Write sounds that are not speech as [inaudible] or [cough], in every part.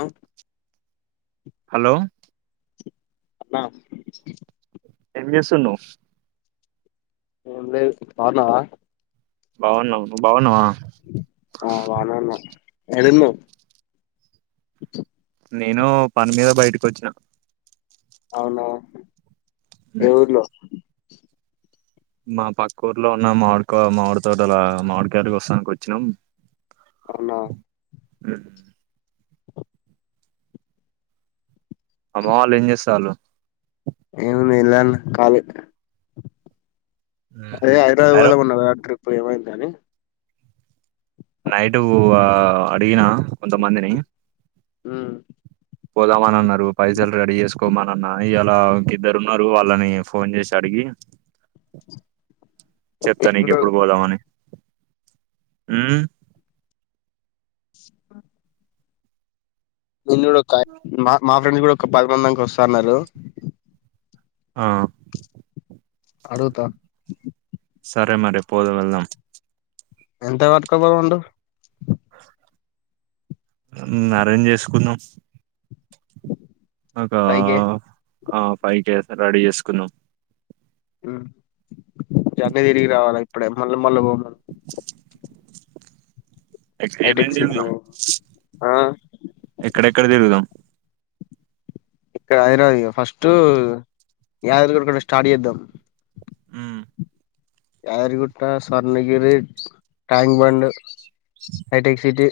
ఆ హలో అ ఎం చేస్తునావ్ ఏ లేదు బాగున్నావా బాగున్నం నవ్వు బాగున్నావా ఆ బానే ఉన్నా ఏడున్నవ్ నేను పని మీద బయటకొచ్చిన అవునా ఏ ఉమ్, ఊర్లో మా పక్క ఊర్లో ఉన్న మామిడికా మామిడి తోట అలా మాడూకైలు కోస్తాన్కొచ్చినం అవునా ఆ అమ్మ వాళ్ళు ఏం చేస్త ఆళ్ళు నేను మీలానే కాళీ అదే హైదరాబాద్ అరో పోదామన్నారు ఆ ట్రిప్ ఏమైందంది అని నైటు ఆ అడిగిన కొంతమందిని ఆ పోదామని అన్నారు పైసలు రెడీ చేస్కోమని అన్నా ఇయలా ఇకిద్దరు ఉన్నారు వాళ్ళని ఫోన్ చేసి అడిగి చెప్తా నేను కూడా నీకెప్పుడు పోదామని హ నిన్న ఒక మా మా ఫ్రెండ్స్ కూడా ఒక పది మందింకి వస్తున్నారు ఆ అడుగుతా సరే మరి పోదు వెళ్దాం ఎంత పట్టుకు పోమంటావ్ ఆన్రేంజ్ చేస్కుందాం ఒక ఫైవ్ కే ఆ ఫైవ్ కే రెడీ చేస్కున్నాం జల్ది తిరిగి రావాల ఇప్పుడే మళ్ళీ మళ్ళీ బొం ఎక్కేమ్మేం హైటెక్ సిటీ తిరుగుదాం ఆ ఎక్కడెక్కడ తిరుగుదాం ఎక్కడ హైదరాబాదుక ఫస్ట్ యాదరిగ కూడా స్టార్ట్ చేద్దాం ఆ యాదరి గుట్ట Swarnagiri Tank Bund hitech City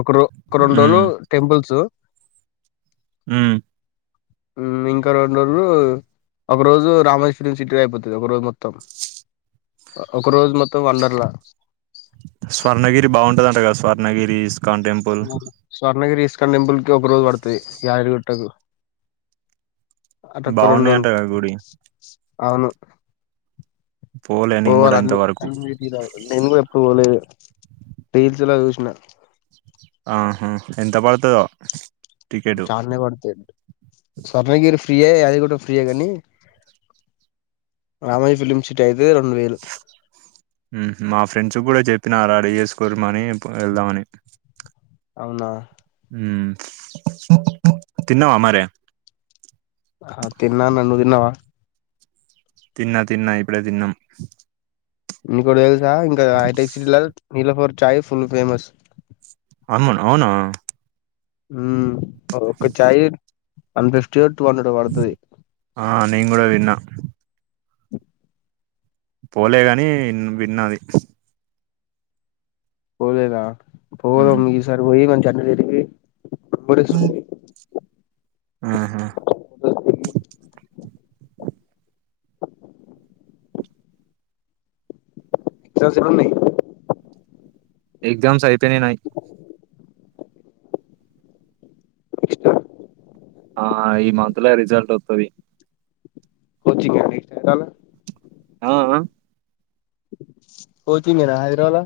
ఒక రో ఒక రెండు రోజులు మ్మ్ టెంపుల్స్ అ ఇంకా రెండు రోజులు ఒక రోజు రామోజీ ఫిల్మ్ సిటీ అయిపోతుది ఒక రోజు మొత్తం ఒక రోజు మొత్తం వండర్లా స్వర్ణగిరి బాగుంటదంటగా Swarnagiri ISKCON temple Swarnagiri ISKCON temple కి ఒక రోజు పడుతుంది యాయరిగుట్టకు అటక్క రెండు రోలు బాగున్నాయంట కదా గుడి అవును పోలే నేను పోవాలి కూడా అన్ని ఇంతవరకు అన్ని నేను కూడా ఎప్పుడు పోలేదు రీల్స్లా చూసినా ఆహా ఎంత పడుతుదో చాలనే పడతాయిడి స్వర్ణగిరి ఫ్రీయ యాదిగు ఫ్రీయ కాని రామోజీ ఫిలిమ్ సిటీ అయితే రెండు వేలు ఉహు మా ఫ్రెండ్స్ కూడా చెప్పిన రెడీ చేసుకోరు మని పొ వెళ్దామని అవునా ఉమ్ తిన్నావా మరే? ఆ తిన్నా నువ్ తిన్నావా? తిన్న తిన్నా ఇప్పుడే తిన్నాం ఇంకోటి తెలుసా ఇంకా హైటెక్ సిటీ లా నీల ఫోర్ ఛాయ్ ఫుల్ ఫేమస్ అమ్మను అవున ఉమ్ ఒక ఛాయ్ వన్ ఫిఫ్టీ టూ హండ్రెడ్ పడుతుది. ఆ నేను కూడా విన్నా పోలే గాని విన్నది పోలేదా ఉమ్. పోదాం మీసారి పోయి మ చన్న తిరిగిబస్తు ఆహా సేవ సిన్నునయ్ ఎగ్జామ్స్ అయిపోయినయ్ నాయ్ ఇష్ట ఆ ఈ మంత్ లో రిజల్ట్ వత్తది కొచింగ్ అండి ఇంగాల ఆ ఆ పోచింగేన హైదరావాల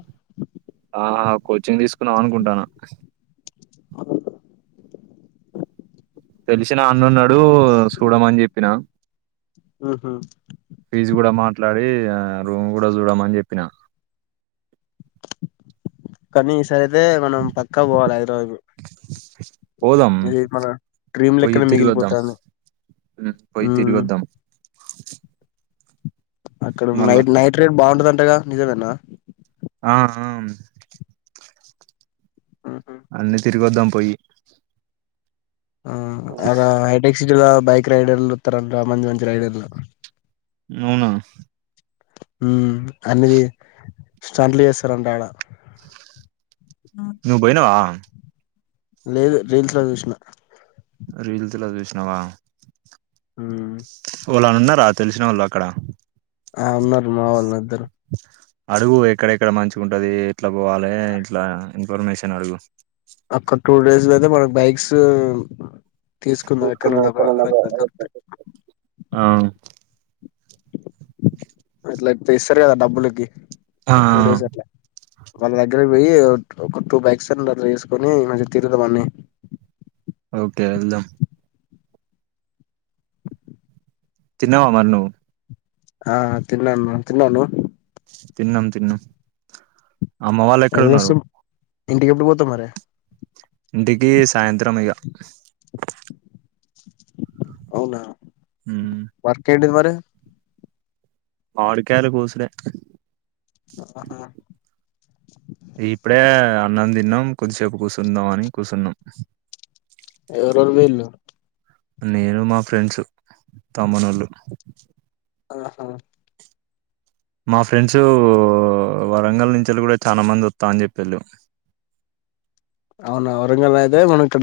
ఆహా కోచింగ్ తీసుకున్నాం అనుకుంటాను ఆ తెలిసిన అన్నున్నాడు చూడమని చెప్పిన ఆహా ఫీజ్ కూడా మాట్లాడి ఆ రూమ్ కూడా చూడమని చెప్పిన కానీ ఈ సారి అయితే మనం పక్కా పోవాలి హైదరాబాద్ ఆ పోదాం ఇది మన డ్రీమ్ పోయి లెక్కనే తిరుగుద్దాం, మిగిలిపోతాంది పోయి మ్మ్ తిరుగుద్దాం అక్కడ మళ్ళా నైట్ నైట్ రేట్ బాగుంటదంటగా నిజమేనా ఆహమ్ ఆహా అన్నీ తిరిగోద్దాం పోయి ఆ అడ హైటెక్ సిట్లా బైక్ రైడల్తార మంచి మంచి రైడర్లు అవునా హ అన్నది స్టంట్లు చేస్తారంట ఆడ నువ్ పోయినవ? లేదు రీల్స్ లో చూసిన రీల్స్లా చూసినావా ఆ ఓ లన ఉన్నారా తెలిసిన వాళ్ళు అక్కడ ఆ ఉన్నారు మా వాళ్ళు ఇద్దరు అడుగు ఎక్కడెక్కడ మంచిగా ఉంటది ఎట్లా పోవాలి ఇట్లా ఇన్ఫర్మేషన్ అడుగు ఒక్క టూ డేస్కి అయితే మనకు బైక్స్ తీసుకుందాం ఎక్కడన్నా ఒక తెూసుకున్నతే నాకు అట్లా దొరుకుతాయి [unintelligible] ఆ లేకపోతే ఇస్తారు కదా డబ్బులుకి టూ డేస్ అట్లా వాళ్ళ దగ్గరకి పోయి ఒక టూ బైక్స్ అన్న తీసుకొని మంచిగ తిరుగుదామని ఓకే ఎల్దాం తిన్నావా మరి నువ్వు ఆ తిన్నా అన్న తిన్నావా నువ్వు తిన్నం తిన్నం ఎ వసం ఇంటికి ఎప్పుడు పోతావ్ మరి ఇంటికి సాయంత్రం ఇక అవునా మ్మ్ వర్క్ ఏంటిది మరి మామిడి కాయలు కోసుడే ఆహా ఇప్పుడే అన్నం తిన్నాం కొద్దిసేపు కూర్చుందాం అని కూర్చున్నాం ఎవరెవరు పోయిరు నేను మా ఫ్రెండ్స్ తమ్మునళ్ళు ఆహా మా ఫ్రెండ్స్ వరంగల్ నుంచల్లి కూడా చాలా మంది వస్తా అని చెప్పిళ్ళు అవునా వరంగల్ అయితే మనం ఇక్కడ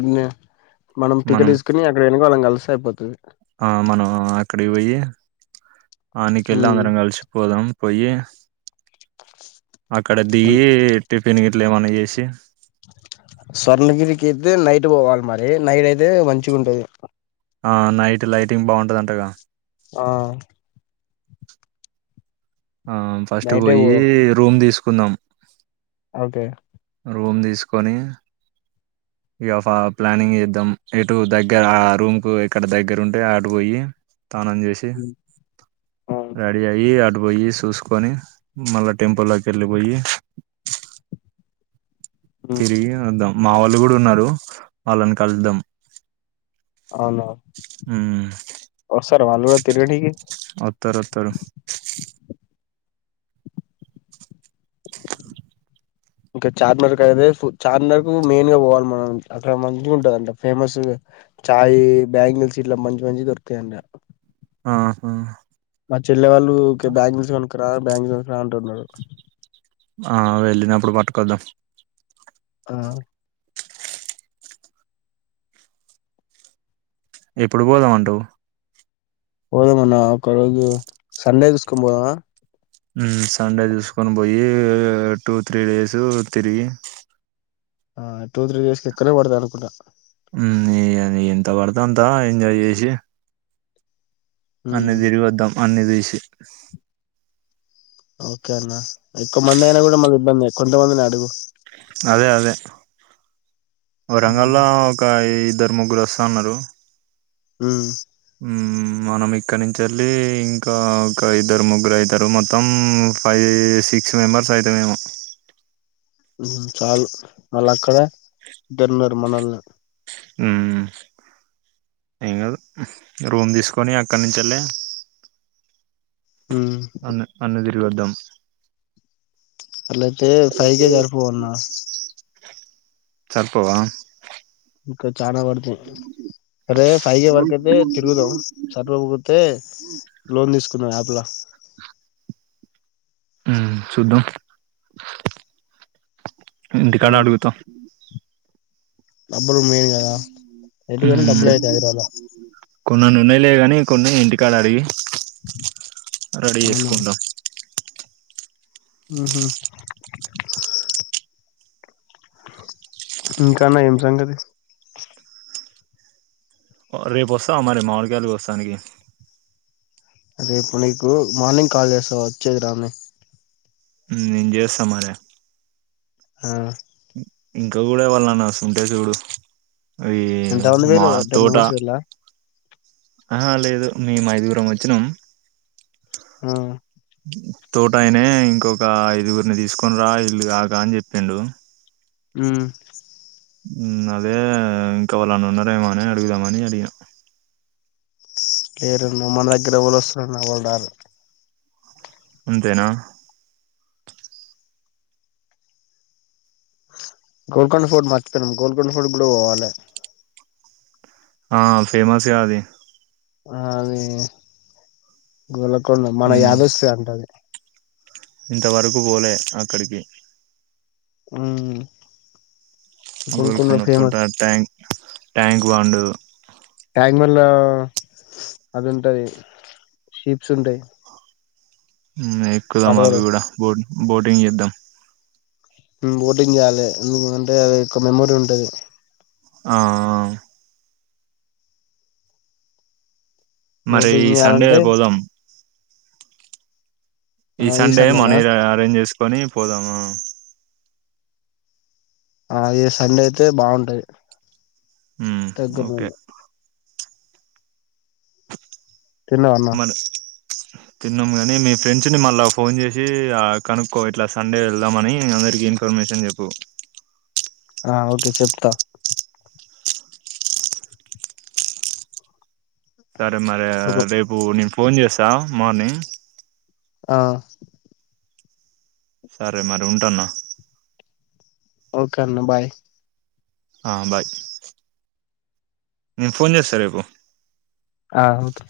మనం టికెట్ తీసుకుని అక్కడ వెనుకోవళ్ళం కలిస్తే అయిపోతది ఆ మనం అక్కడికి పోయి ఆయనకి వెళ్ళి అందరం ఉమ్ కలిసి పోదాం పోయి అక్కడ దిగి టిఫిన్ గిట్లా ఏమన్నా చేసి స్వర్ణగిరికి అయితే నైట్ పోవాలి మరి నైట్ అయితే మంచిగా ఉంటది ఆ నైట్ లైటింగ్ బాగుంటది అంటగా ఆ ఆ ఫస్ట్ నైటే పోయి పోదాం రూమ్ తీసుకుందాం ఓకే రూమ్ తీసుకొని ఇక ప్లానింగ్ చేద్దాం ఇటు దగ్గర ఆ రూమ్ కు ఇక్కడ దగ్గర ఉంటే అటు పోయి తానమ్ చేసి ర రేడీ అయి అటు పోయి చూసుకొని మళ్ళా టెంపుల్ లోకి వెళ్ళిపోయి తిరిగి వద్దాం మా వాళ్ళు కూడా ఉన్నారు వాళ్ళని కలుద్దాం అవున ఉమ్ వస్తారా వాళ్ళు కూడా తిరిగనీకి వత్తర్ వత్తరు ఇంకా చార్మినర్ అయితే చార్మినర్ కు మెయిన్ గా పోవాలి మనం అక్కడ మంచిగా ఉంటదంట ఫేమస్ చాయ్ బ్యాంగిల్స్ ఇట్లా మంచి మంచిగా దొరుకుతాయంట ఆహా మా చెల్లి వాళ్ళు ఊకె బ్యాంగిల్స్ కొనుక్కరా బ్యాంగిల్స్ కొనుక్కరా అంటున్నారు ఆ వెళ్ళినప్పుడు పట్టుకొద్దాం ఆ ఎప్పుడు పోదాం అంటావ్ పోదం అన్న ఒక రోజు సండే చూసుకొని పోదామా ఉ సండే చూసుకొని పోయి టూ త్రీ డేస్ తిరిగి ఆ టూ త్రీ డేస్కి ఎక్కవ నే పడతాదనుకుంటా హ్మ్ ఎ ఆది ఎంత పడుతే అంత ఎంజాయ్ చేసి అన్నీ ఉమ్ తిరిగి వోద్దాం అన్ని చూసి ఓకే అన్న ఎక్కువ మంది అయినా కూడా మల్లా ఇబ్బందే కొంతమందిని అడుగు అదే అదే ఉమ్ వరంగల్ లో ఒక ఇద్దరు ముగ్గురు వస్తా అన్నారు హ్మ్ హ్మ్ మనం ఇక్కడి నుంచాలి ఇంకా ఇద్దరు ముగ్గురు అయితారు మొత్తం ఫైవ్ సిక్స్ మెంబర్స్ అయితరేమో చాలు మళ్ళ అక్కడ ఇద్దరున్నారు మనోళ్ళు హ్మ్ ఏంగాదు రూమ్ తీసుకొని అక్కడి నుంచెల్లి హుం అన్ అన్నీ తిరిగిఓద్దాం అట్లయితే ఫైవ్ కే సరిపోవన్నా సరిపోవా ఇంకా చానా పడుతయి అరే ఫైయే వర్కతే తిరుగుదాం సరిపోకపోతే లోన్ తీసుకుందాం యాప్ లో హ్మ్ చూదాం ఇంటి కాడ మనం అడుగుత డబ్బులు మెయిన్ కదా ఎటుపోయినా డబ్బులు అయితయి హైదరాబాద్ లా కొన్నన్నీన్నాయలే కాని కొన్ని ఇంటికాడ అడిగి రెడీ అవునా చేసుకుంటాం ఉ హు ఇంకాన్నా ఏం సంగతి రేపు వస్తావ మరి మామిడిగాయలు కోస్తానికి రేపు నీకు మార్నింగ్ కాల్ చేస్తా వచ్చేది రాంధీ నింజేస్తమరే ఆ ఇంకా గుడా వాళ్ళ న వస్తు ఉంటే చూడు అయ్యి ఈ ఎంతమంది మా పోయిల్లు టెన్ తోట మెంబర్స్ పోయిల్లా ఆ లేదు మేము ఐదుగురం వచ్చినాం ఆ తోటయినే ఇంకొక ఐదుగురిని తీసుకొని రా ఇల్లు గాక అని చెప్పిండు ఉ హ్మ్ అదే ఇంకోవళ్ళన్నన్నరేమనే అడుగుదామ అని అడిగిన లేరన్న మన దగ్గర ఎవలోస్తరన్నా ఎవరార్ ఉంతేనా గోల్కొండ ఫోర్డ్ మర్చిపోనా గోల్కొండ ఫోర్డ్ గుడా పోవాలే ఆ ఫేమస్గా అది ఆ అది గోళకొండ మన యాదోస్ అంటది ఇంతవరకు పోలే అక్కడికి హ్మ్ గోల్కొన్న కోట ట్యాంక్ ట్యాంక్ బాండు ట్యాంగ్ బండ్ల అది ఉంటది షీప్స్ ఉంటయి హ్మ్ ఎక్కుదాం అవి పడవలు కూడా బోట్ బోటింగ్ చేద్దాం ఉమ్ బోటింగ్ చేయాలి ఎందుకంటే అది ఒక్క మెమోరీ ఉంటది ఆ మరి బోటింగ్ ఈ సండే చేయాలంటే పోదాం ఈ ఆ సండే సండేనా మనీ రా అరేంజ్ చేసుకొని పోదాము ఆ ఈ సండే అయితే బావుంటది తగ్గ ఓకే [unintelligible] తిన్నావా అన్న మన తిన్నాము కానీ మీ ఫ్రెండ్స్ని మళ్ళా ఫోన్ చేసి ఆ కనుక్కో ఇట్లా సండే ఎళ్దామని అందరికీ ఇన్ ఇన్ఫర్మేషన్ చెప్పు ఆ ఓకే చెప్తా సరే మరి ఒక రేపు నేను ఫోన్ చేస్సా మార్నింగ్ ఆ సరే మరి ఉంటన్న ఓకె అన్న బాయ్ ఆ బాయ్ నేను ఫోన్ చేస్తా రేపు ఆ ఓకే